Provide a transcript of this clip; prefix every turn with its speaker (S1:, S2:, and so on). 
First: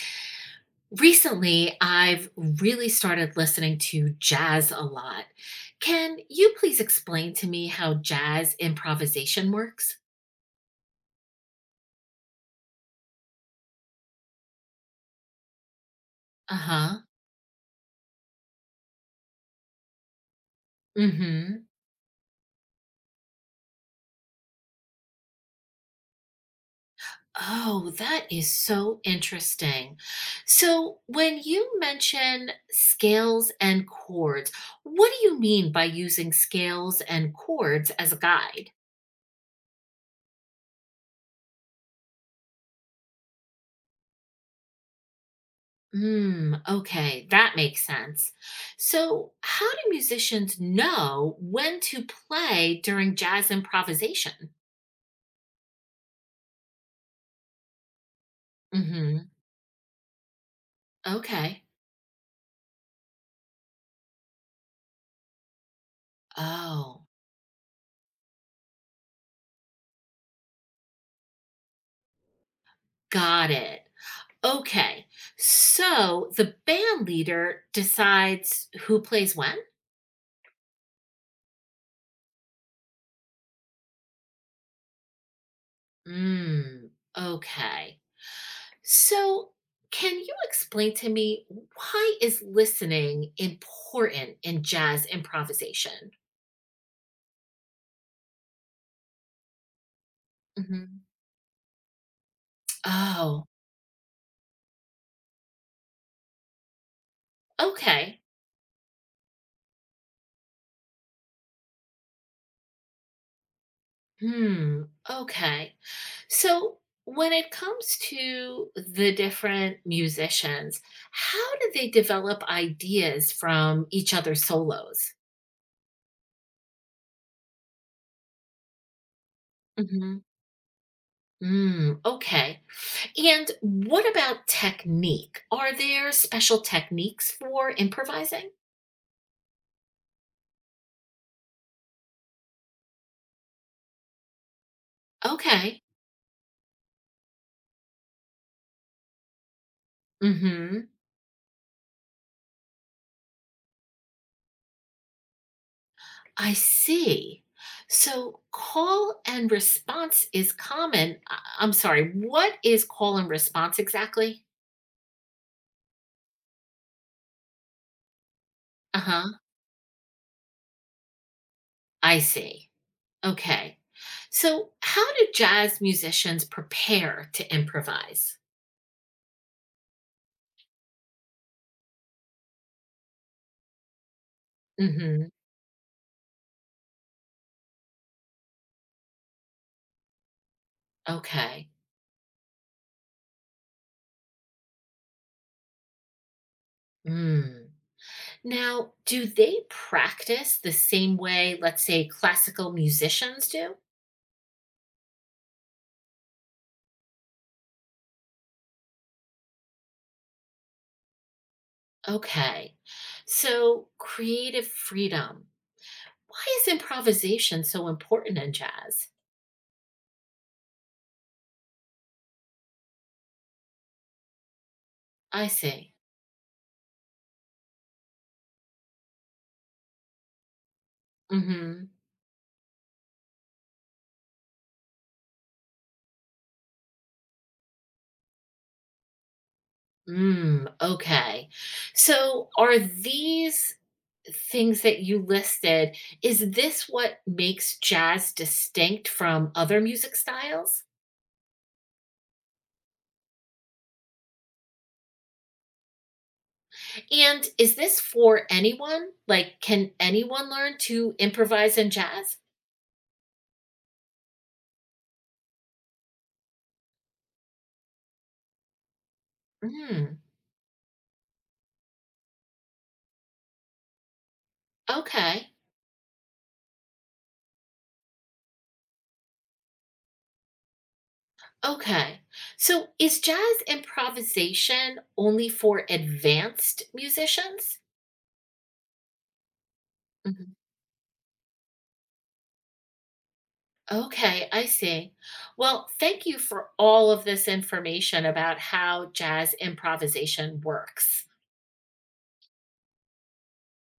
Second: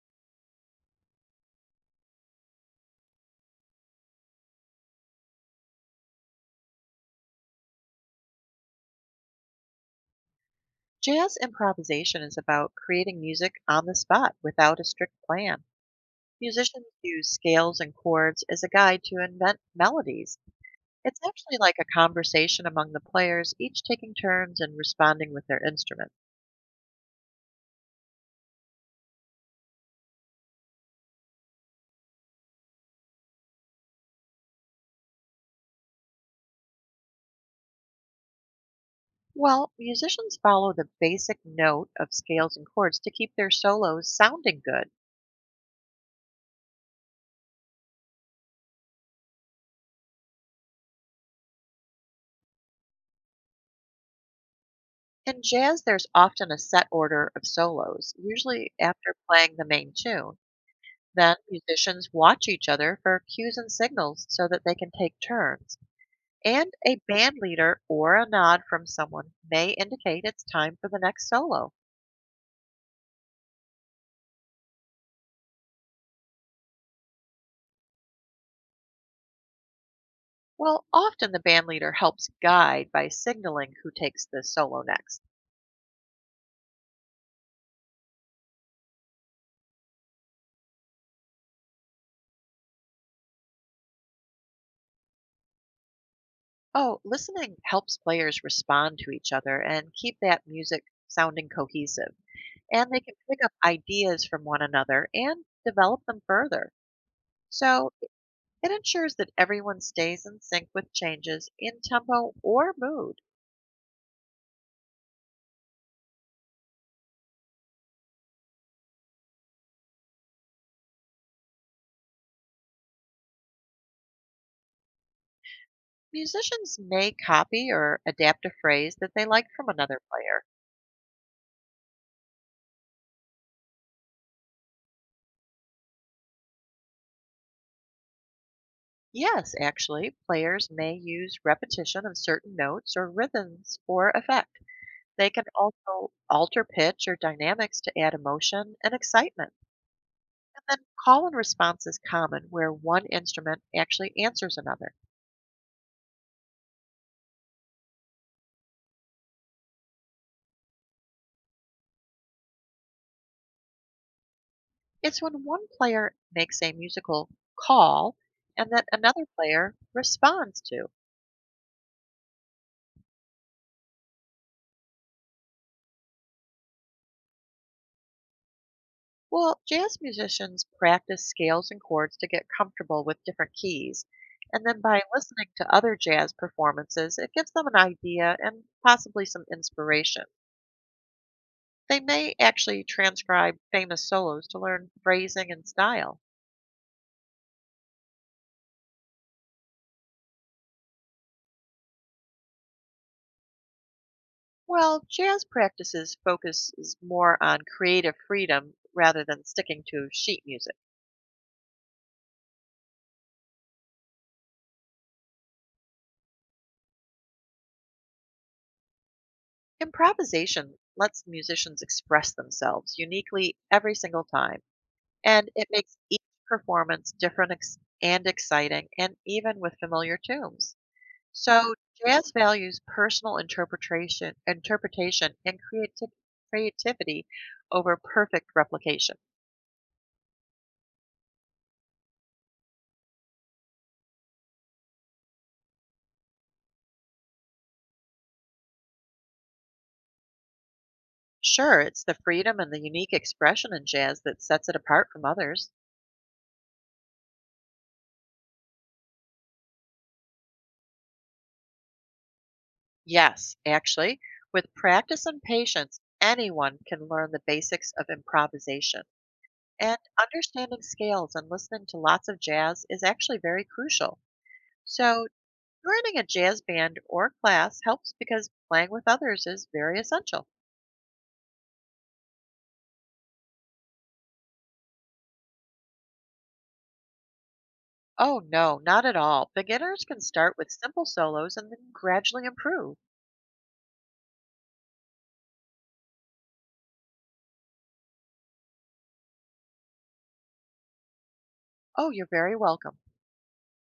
S1: Recently, I've really started listening to jazz a lot. Can you please explain to me how jazz improvisation works?
S2: Jazz improvisation is about creating music on the spot without a strict plan.
S1: Uh
S2: Musicians
S1: huh.
S2: use scales and chords as a guide to invent melodies.
S1: Mm
S2: It's actually
S1: hmm.
S2: like a conversation among the players, each taking turns and responding with their instrument.
S1: Oh, that is so interesting. So, when you mention scales and chords, what do you mean by using scales and chords as a guide?
S2: Well, musicians follow the basic note of scales and chords to keep their solos sounding good.
S1: Mm, okay, that makes sense. So, how do musicians know when to play during jazz improvisation?
S2: In jazz, there's often a set order of solos, usually after
S1: Hmm.
S2: playing the main tune. Then
S1: Okay.
S2: musicians watch each other for cues and signals so that they can take turns, and a
S1: Oh,
S2: band leader or a nod from someone may indicate it's time for the next solo.
S1: got it. Okay. So, the band leader decides who plays when?
S2: Well, often the band leader helps guide by signaling who takes the solo next.
S1: Mm, okay. So, can you explain to me, why is listening important in jazz improvisation?
S2: Oh, listening helps players respond to each other and keep that music
S1: Hmm.
S2: sounding cohesive. And they can pick
S1: Oh,
S2: up ideas from one another and develop them further. So
S1: okay.
S2: it ensures that everyone stays in sync with changes in tempo or mood.
S1: Hmm. Okay. So when it comes to the different musicians, how do they develop ideas from each other's solos?
S2: Musicians may copy or adapt a phrase that they like from another
S1: Hmm.
S2: player.
S1: Mm, okay. And what about technique? Are there special techniques for improvising?
S2: Yes, actually, players may use repetition of certain notes or rhythms for effect. They can
S1: Okay.
S2: also alter pitch or dynamics to add emotion and excitement. And then
S1: Mm-hmm.
S2: call and response is common where one instrument actually answers another.
S1: I see. So call and response is common. I'm sorry. What is call and response exactly?
S2: It's when one player makes a musical call and that another
S1: Uh-huh.
S2: player responds to.
S1: I see. Okay. So, how do jazz musicians prepare to improvise?
S2: Well, jazz musicians practice scales and chords to get comfortable with different keys. And then by
S1: Mhm.
S2: listening to other jazz performances, it gives them an idea and possibly some inspiration.
S1: Okay.
S2: They may actually transcribe famous solos to learn phrasing and style.
S1: Mm. Now, do they practice the same way, let's say, classical musicians do?
S2: Well, jazz practices focuses more on creative freedom rather than sticking to sheet music.
S1: Okay. So, creative freedom. Why is improvisation so important in jazz?
S2: Improvisation lets musicians express themselves uniquely every single time,
S1: I
S2: and it
S1: see.
S2: makes each performance different and exciting, and even with familiar tunes. So,
S1: Mhm.
S2: jazz values personal interpretation, interpretation and creativity over perfect replication.
S1: Mm, okay. So, are these things that you listed, is this what makes jazz distinct from other music styles?
S2: Sure, it's the freedom and the unique expression in jazz that sets it apart from others.
S1: And is this for anyone? Like, can anyone learn to improvise in jazz?
S2: Yes, actually, with practice and patience, anyone can learn the basics of improvisation. And
S1: Mm,
S2: understanding scales and listening to lots of jazz is actually very crucial. So,
S1: okay.
S2: joining a jazz band or class helps because playing with others is very essential.
S1: Okay. So is jazz improvisation only for advanced musicians?
S2: Oh, no, not at all. Beginners can
S1: Mhm.
S2: start with simple solos and then gradually improve.
S1: Okay, I see. Well, thank you for all of this information about how jazz improvisation works.
S2: Oh, you're very welcome.